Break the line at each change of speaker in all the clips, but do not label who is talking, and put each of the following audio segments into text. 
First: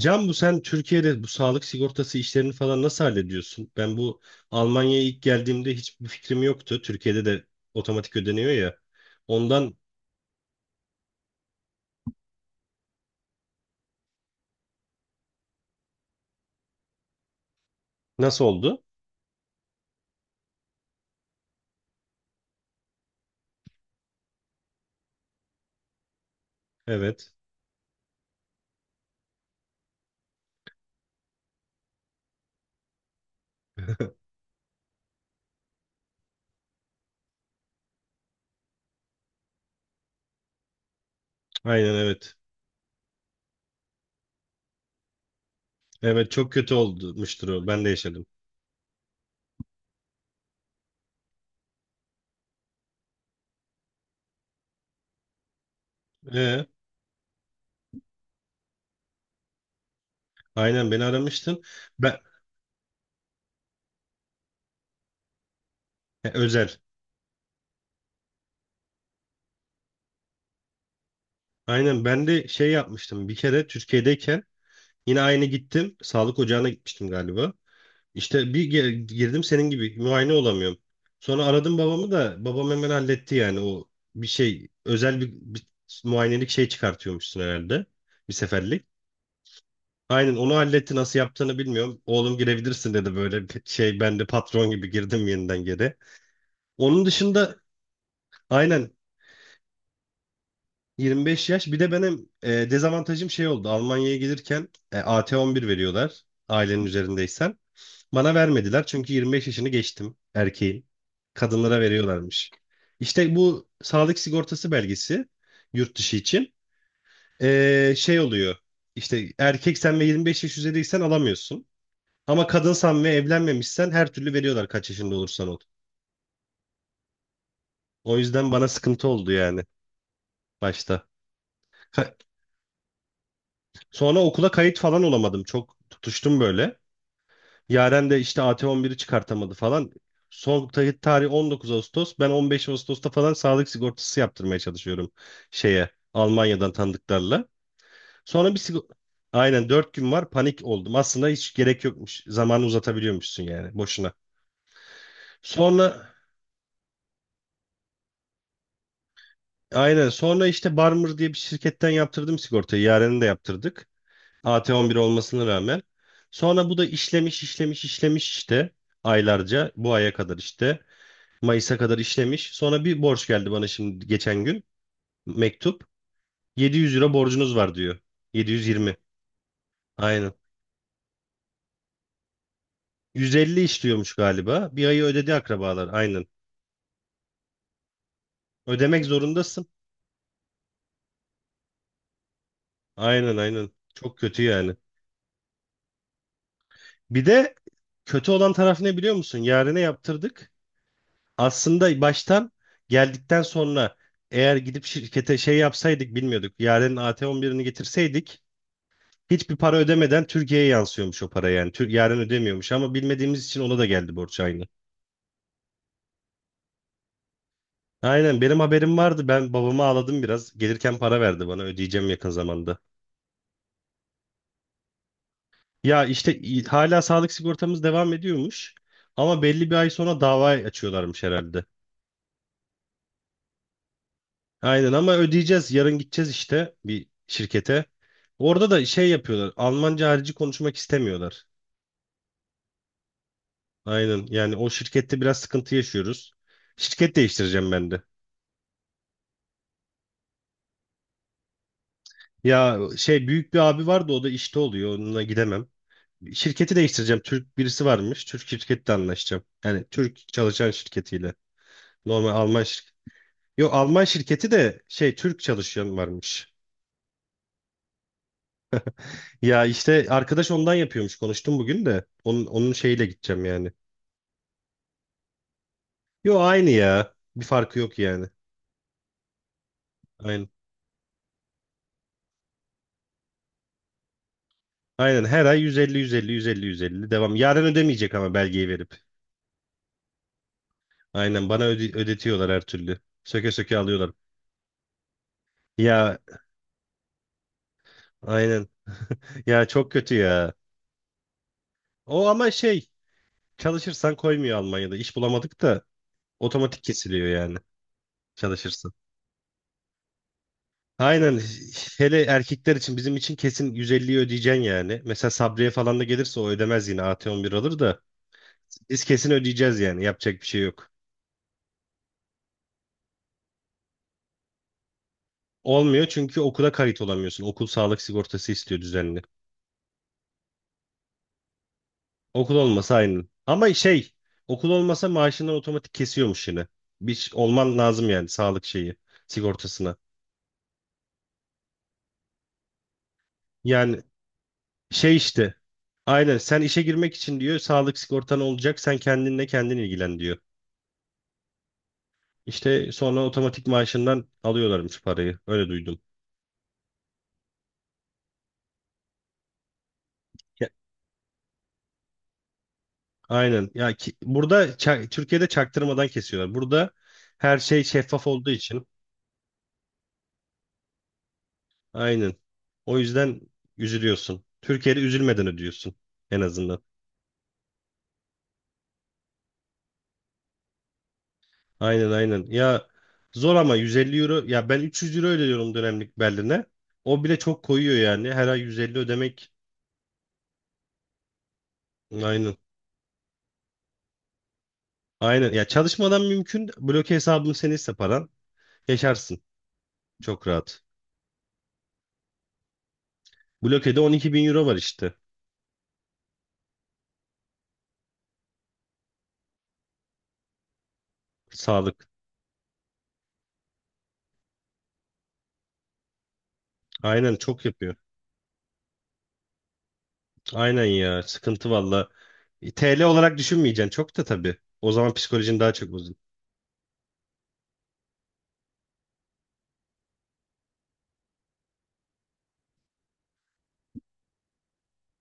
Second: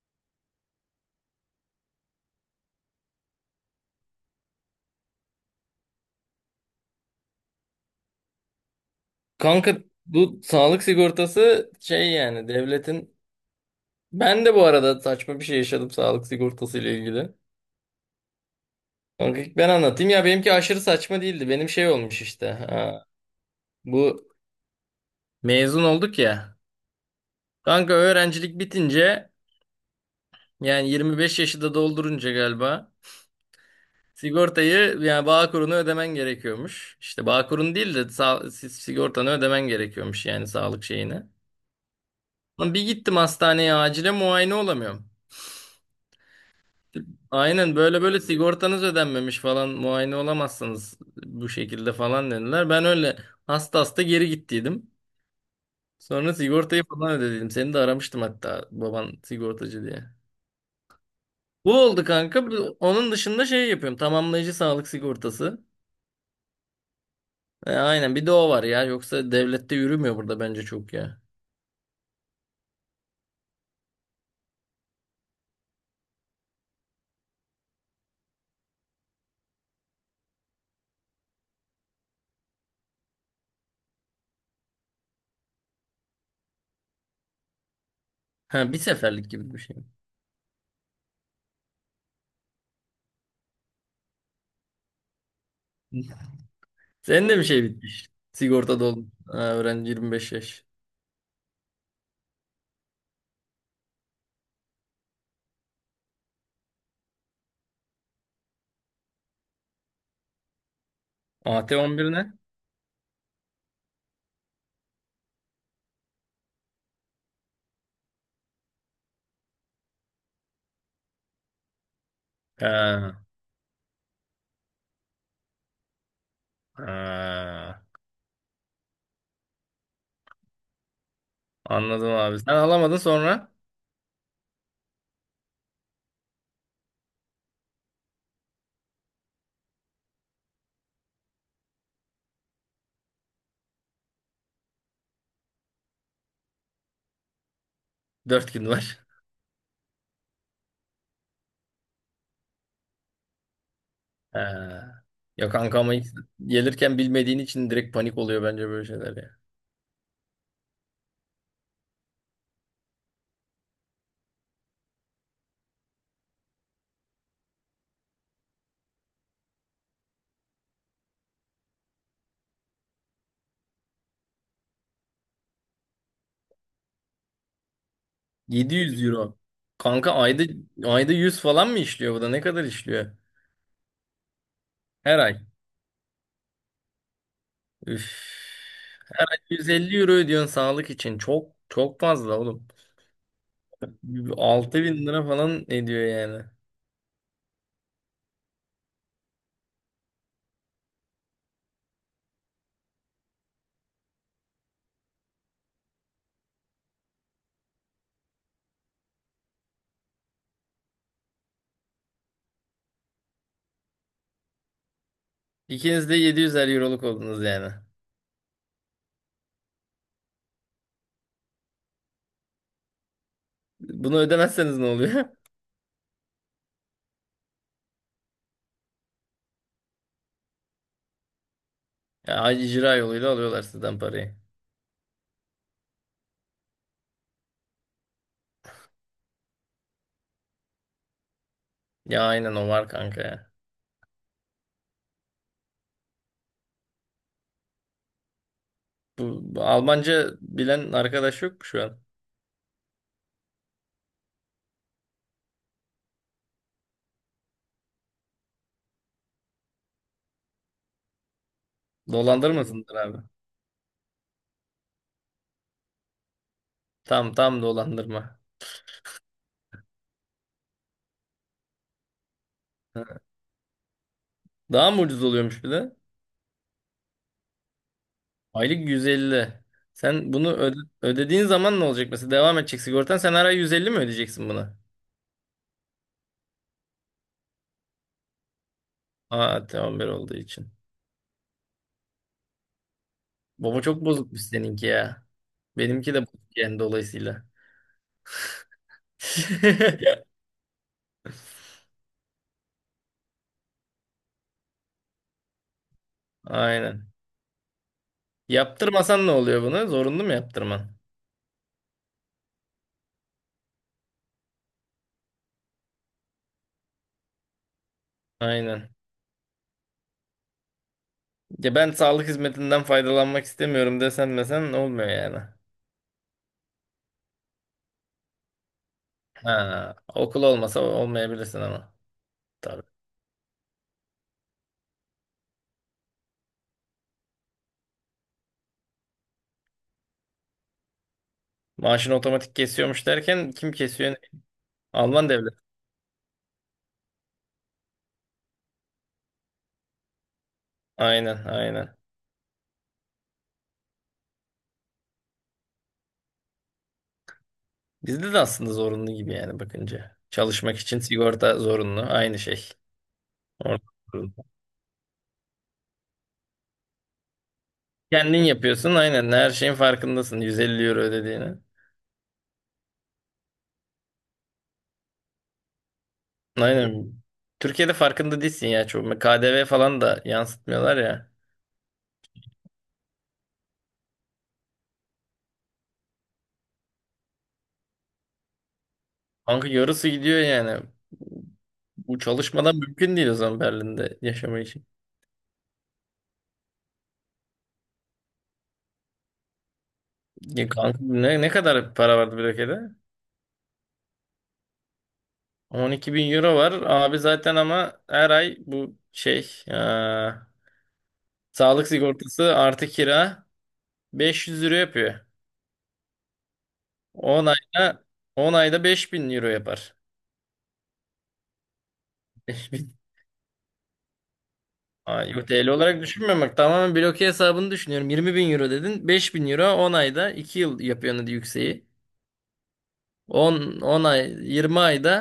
Can, bu sen Türkiye'de bu sağlık sigortası işlerini falan nasıl hallediyorsun? Ben bu Almanya'ya ilk geldiğimde hiçbir fikrim yoktu. Türkiye'de de otomatik ödeniyor ya. Ondan
Kanka bu sağlık sigortası şey yani devletin ben de bu arada saçma bir şey yaşadım sağlık sigortası ile ilgili.
Nasıl oldu?
Kanka ben anlatayım ya benimki aşırı saçma değildi. Benim şey olmuş işte. Ha, bu mezun olduk ya.
Evet.
Kanka öğrencilik bitince yani 25 yaşı da doldurunca galiba sigortayı yani Bağkur'unu ödemen gerekiyormuş. İşte Bağkur'un değil de sigortanı ödemen gerekiyormuş yani sağlık şeyini.
Aynen, evet.
Lan bir gittim hastaneye acile muayene olamıyorum.
Evet, çok kötü olmuştur o.
Aynen
Ben de
böyle böyle
yaşadım.
sigortanız ödenmemiş falan muayene olamazsınız bu şekilde falan dediler. Ben öyle hasta hasta geri gittiydim. Sonra
Ee,
sigortayı falan ödedim. Seni de aramıştım hatta baban sigortacı diye.
aynen, beni aramıştın.
Bu oldu
Ben
kanka. Onun dışında şey yapıyorum. Tamamlayıcı sağlık sigortası.
He, özel.
E, aynen bir de o var ya. Yoksa devlette yürümüyor burada bence çok ya.
Aynen, ben de şey yapmıştım. Bir kere Türkiye'deyken yine aynı gittim. Sağlık ocağına gitmiştim galiba. İşte girdim, senin gibi muayene olamıyorum. Sonra aradım babamı da babam hemen halletti yani o bir şey, özel bir muayenelik şey çıkartıyormuşsun herhalde, bir
Ha, bir
seferlik.
seferlik gibi bir şey.
Aynen, onu halletti, nasıl yaptığını bilmiyorum. Oğlum girebilirsin dedi, böyle bir şey, ben de patron gibi girdim yeniden geri. Onun
Senin de bir
dışında
şey bitmiş. Sigorta
aynen.
oldun. Ha, öğrenci 25 yaş.
25 yaş bir de benim, dezavantajım şey oldu. Almanya'ya gelirken AT11 veriyorlar ailenin üzerindeysen. Bana vermediler çünkü 25 yaşını geçtim, erkeğin.
AT
Kadınlara
11 ne?
veriyorlarmış. İşte bu sağlık sigortası belgesi, yurt dışı için şey oluyor. İşte erkeksen ve 25 yaş üzeriysen alamıyorsun. Ama kadınsan ve
Ha,
evlenmemişsen her türlü veriyorlar, kaç yaşında olursan ol.
ha.
O yüzden bana sıkıntı oldu yani başta.
Anladım
Ka-
abi. Sen alamadın sonra
Sonra okula kayıt falan olamadım. Çok tutuştum böyle. Yaren de işte AT11'i çıkartamadı falan. Son tarih 19 Ağustos. Ben 15 Ağustos'ta falan sağlık sigortası yaptırmaya çalışıyorum, şeye, Almanya'dan tanıdıklarla.
dört
Sonra bir
gün
sigorta...
var.
Aynen, 4 gün var, panik oldum. Aslında hiç gerek yokmuş. Zamanı uzatabiliyormuşsun yani, boşuna.
He. Ya kanka ama ilk
Sonra.
gelirken bilmediğin için direkt panik oluyor bence böyle şeyler ya.
Aynen, sonra işte Barmer diye bir şirketten yaptırdım sigortayı. Yaren'i de yaptırdık. AT11 olmasına rağmen. Sonra bu da işlemiş, işlemiş, işlemiş işte, aylarca, bu aya kadar işte. Mayıs'a kadar işlemiş. Sonra bir borç geldi bana şimdi geçen gün. Mektup. 700 euro borcunuz var diyor. 720.
700 euro. Kanka
Aynen.
ayda 100 falan mı işliyor, bu da ne kadar işliyor?
150 işliyormuş galiba. Bir ayı
Her
ödedi
ay.
akrabalar. Aynen.
Üf.
Ödemek zorundasın.
150 euro ödüyorsun sağlık için. Çok çok fazla oğlum.
Aynen, aynen. Çok kötü yani.
6.000 lira falan ediyor yani.
Bir de kötü olan taraf ne biliyor musun? Yarına yaptırdık. Aslında baştan, geldikten sonra, eğer gidip şirkete şey yapsaydık, bilmiyorduk. Yaren'in AT11'ini getirseydik hiçbir para ödemeden Türkiye'ye yansıyormuş o para yani. Yarın ödemiyormuş ama bilmediğimiz için ona da geldi borç, aynı.
İkiniz de 700'er euroluk oldunuz yani.
Aynen, benim haberim vardı. Ben babama ağladım biraz. Gelirken para verdi bana, ödeyeceğim yakın zamanda.
Bunu ödemezseniz ne oluyor?
Ya işte hala sağlık sigortamız devam ediyormuş. Ama belli bir ay sonra dava açıyorlarmış herhalde.
Ya icra yoluyla alıyorlar sizden parayı.
Aynen, ama ödeyeceğiz. Yarın gideceğiz işte bir şirkete. Orada da şey yapıyorlar. Almanca harici konuşmak istemiyorlar.
Ya aynen o var kanka ya.
Aynen yani, o şirkette biraz sıkıntı yaşıyoruz. Şirket değiştireceğim ben de.
Bu Almanca bilen arkadaş yok mu şu an?
Ya şey, büyük bir abi vardı, o da işte oluyor, onunla gidemem. Şirketi değiştireceğim. Türk birisi varmış. Türk şirketle anlaşacağım. Yani Türk çalışan şirketiyle. Normal Alman şirketi.
Dolandırmasındır abi.
Yok, Alman şirketi de şey, Türk çalışan varmış.
Tam tam dolandırma.
Ya işte arkadaş ondan yapıyormuş. Konuştum bugün de. Onun şeyiyle
Ha.
gideceğim yani.
Daha mı ucuz oluyormuş bir de?
Yo, aynı ya. Bir farkı yok yani.
Aylık 150. Sen
Aynen.
bunu ödediğin zaman ne olacak? Mesela devam edecek sigortan. Sen her ay 150 mi ödeyeceksin buna?
Aynen her ay 150 150 150 150 devam. Yarın ödemeyecek ama, belgeyi verip.
Aa, tamam bir olduğu için.
Aynen, bana ödetiyorlar her türlü. Söke söke
Baba çok
alıyorlar.
bozukmuş seninki ya. Benimki
Ya.
de bozuk yani dolayısıyla.
Aynen. Ya çok kötü ya. O ama şey, çalışırsan koymuyor Almanya'da. İş bulamadık da otomatik
Aynen.
kesiliyor yani çalışırsan.
Yaptırmasan ne oluyor bunu? Zorunlu mu yaptırman?
Aynen, hele erkekler için, bizim için kesin 150'yi ödeyeceksin yani. Mesela Sabriye falan da gelirse o ödemez, yine AT11 alır da,
Aynen.
biz kesin ödeyeceğiz yani, yapacak bir şey yok.
Ya ben sağlık hizmetinden faydalanmak istemiyorum desen desen olmuyor yani.
Olmuyor çünkü okula kayıt olamıyorsun. Okul sağlık sigortası istiyor düzenli.
Ha, okul olmasa olmayabilirsin ama.
Okul
Tabii.
olmasa aynı. Ama şey, okul olmasa maaşından otomatik kesiyormuş yine. Bir olman lazım yani sağlık şeyi, sigortasına.
Maaşını otomatik kesiyormuş derken kim
Yani
kesiyor?
şey
Alman
işte.
devlet.
Aynen, sen işe girmek için diyor sağlık sigortan olacak, sen kendinle kendin ilgilen diyor.
Aynen, aynen.
İşte sonra otomatik maaşından alıyorlarmış parayı, öyle duydum.
Bizde de aslında zorunlu gibi yani bakınca.
Ya-
Çalışmak için sigorta zorunlu. Aynı şey.
Aynen
Orada
ya ki,
zorunlu.
burada Türkiye'de çaktırmadan kesiyorlar. Burada her şey şeffaf
Kendin
olduğu için
yapıyorsun. Aynen. Her şeyin farkındasın. 150 euro ödediğini.
aynen, o yüzden üzülüyorsun. Türkiye'de üzülmeden ödüyorsun en azından.
Aynen. Türkiye'de farkında değilsin ya. Çok. KDV falan da yansıtmıyorlar ya.
Aynen, aynen ya, zor ama. 150 euro ya, ben 300 euro ödüyorum dönemlik Berlin'e. O bile çok koyuyor yani, her ay 150 ödemek.
Kanka yarısı gidiyor yani. Bu
Aynen.
çalışmadan mümkün değil o zaman Berlin'de yaşamak için.
Aynen. Ya, çalışmadan mümkün. Bloke hesabın seniyse paran, yaşarsın. Çok
Ya
rahat.
kanka ne kadar para vardı blokede?
Bloke'de 12 bin euro var işte.
12 bin euro var. Abi zaten ama her ay bu şey sağlık
Sağlık.
sigortası artı kira 500 euro yapıyor.
Aynen,
10
çok yapıyor.
ayda 10 ayda 5.000 euro yapar.
Aynen ya. Sıkıntı valla. TL olarak düşünmeyeceksin çok da tabii. O zaman
Ay, yo,
psikolojin
TL
daha çok
olarak
bozulur.
düşünmüyorum, bak tamamen bloke hesabını düşünüyorum. 20 bin euro dedin, 5.000 euro 10 ayda 2 yıl yapıyor hadi yükseği. 10 ay 20 ayda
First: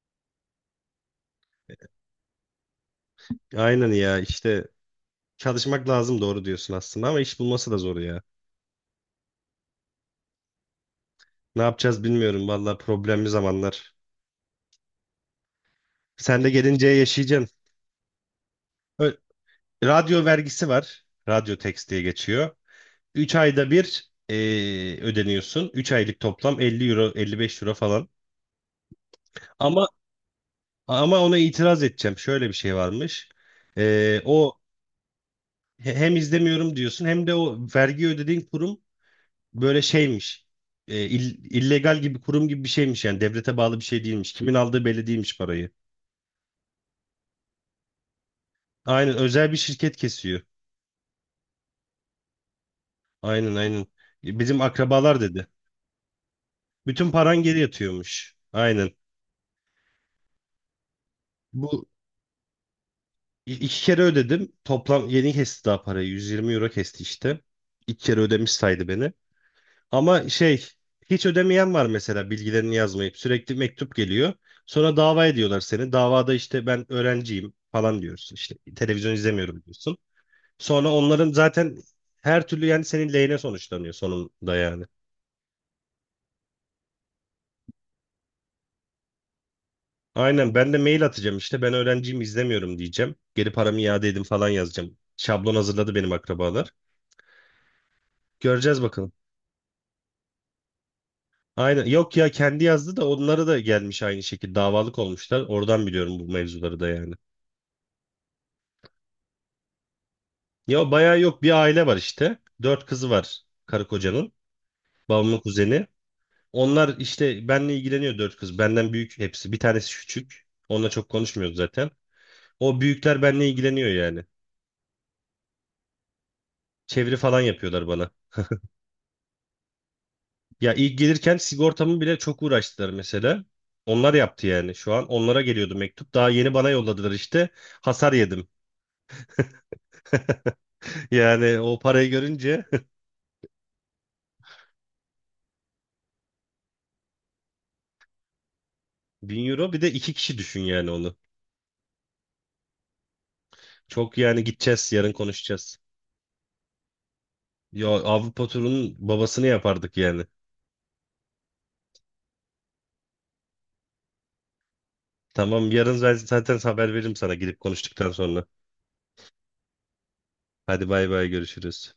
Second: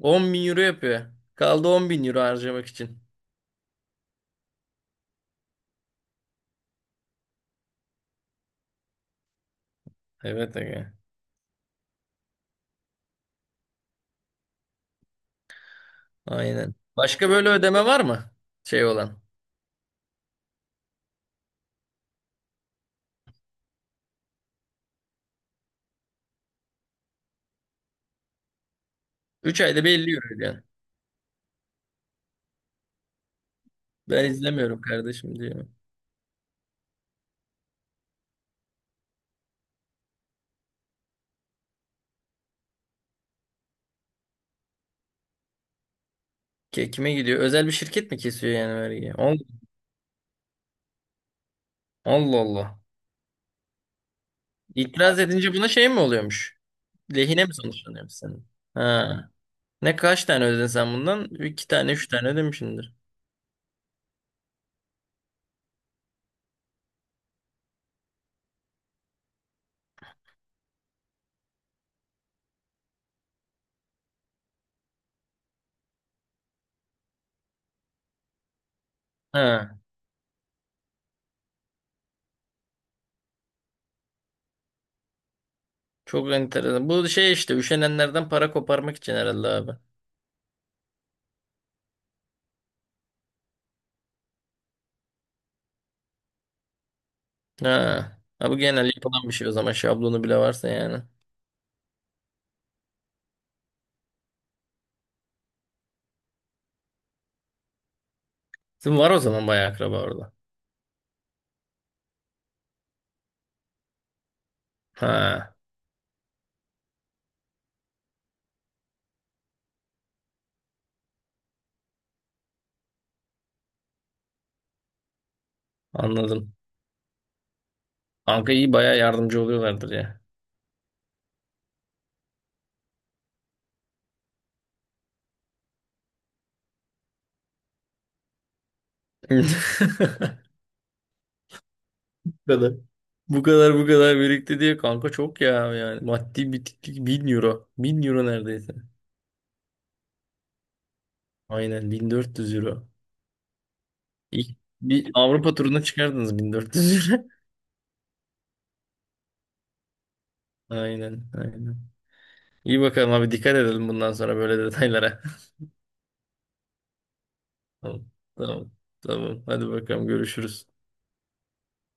10 bin euro yapıyor. Kaldı 10 bin euro harcamak için.
Aynen ya işte, çalışmak lazım, doğru diyorsun aslında ama iş bulması da zor ya.
Evet, aga.
Ne yapacağız bilmiyorum valla, problemli zamanlar. Sen de
Aynen.
gelince
Başka böyle
yaşayacaksın.
ödeme var mı? Şey
Ö-
olan.
Radyo vergisi var. Radyo tax diye geçiyor. 3 ayda bir ödeniyorsun. 3 aylık toplam 50 euro, 55 euro falan.
Üç ayda
Ama
bir 50 euro ödüyorsun.
ama ona itiraz edeceğim. Şöyle bir şey varmış.
Ben
O,
izlemiyorum kardeşim diyor.
hem izlemiyorum diyorsun, hem de o vergi ödediğin kurum böyle şeymiş. Illegal gibi kurum gibi bir şeymiş yani, devlete bağlı bir şey değilmiş. Kimin aldığı belli değilmiş parayı.
Kime gidiyor? Özel bir şirket mi kesiyor yani vergiyi?
Aynen, özel bir şirket kesiyor.
Allah Allah.
Aynen, aynen. Bizim
İtiraz
akrabalar dedi.
edince buna şey mi oluyormuş?
Bütün paran
Lehine mi
geri
sonuçlanıyormuş
yatıyormuş.
senin?
Aynen.
Ha. Ne kaç tane ödedin sen bundan? İki
Bu
tane, üç tane ödemişsindir.
İki kere ödedim. Toplam yeni kesti daha parayı. 120 euro kesti işte. İki kere ödemiş saydı beni. Ama şey, hiç ödemeyen var mesela, bilgilerini yazmayıp sürekli mektup geliyor. Sonra dava ediyorlar seni. Davada işte ben öğrenciyim falan diyorsun. İşte televizyon izlemiyorum
Ha.
diyorsun. Sonra onların zaten her türlü yani, senin lehine sonuçlanıyor sonunda yani.
Çok enteresan. Bu şey işte üşenenlerden para koparmak için herhalde abi.
Aynen, ben de mail atacağım işte, ben öğrenciyim izlemiyorum diyeceğim. Geri paramı iade edin falan yazacağım. Şablon hazırladı benim akrabalar.
Ha. Ha, bu
Göreceğiz
genel
bakalım.
yapılan bir şey o zaman, şablonu bile varsa yani.
Aynen. Yok ya, kendi yazdı da onlara da gelmiş aynı şekilde, davalık olmuşlar. Oradan biliyorum bu mevzuları da yani.
Sizin var o zaman bayağı akraba orada.
Ya bayağı yok, bir aile var işte. Dört kızı var karı kocanın. Babamın
Ha.
kuzeni. Onlar işte benle ilgileniyor, dört kız. Benden büyük hepsi. Bir tanesi küçük. Onunla çok konuşmuyoruz zaten. O büyükler benle ilgileniyor yani.
Anladım.
Çeviri falan yapıyorlar bana.
Kanka iyi bayağı yardımcı oluyorlardır ya.
Ya ilk gelirken sigortamı bile çok uğraştılar mesela. Onlar yaptı yani şu an. Onlara geliyordu mektup. Daha yeni bana yolladılar işte. Hasar yedim. Yani o parayı
Bu
görünce...
kadar. Bu kadar bu kadar birikti diye kanka, çok ya yani maddi bitiklik, 1.000 euro. 1.000 euro neredeyse.
1.000 euro, bir de iki kişi düşün yani onu.
Aynen, 1.400 euro.
Çok yani,
İlk
gideceğiz
bir
yarın,
Avrupa
konuşacağız.
turuna çıkardınız 1.400 euro.
Ya, Avrupa turunun babasını yapardık yani.
Aynen aynen. İyi bakalım abi, dikkat edelim bundan sonra böyle detaylara.
Tamam, yarın ben zaten haber veririm sana, gidip
Tamam
konuştuktan sonra.
tamam tamam, hadi bakalım görüşürüz.
Hadi bay bay, görüşürüz.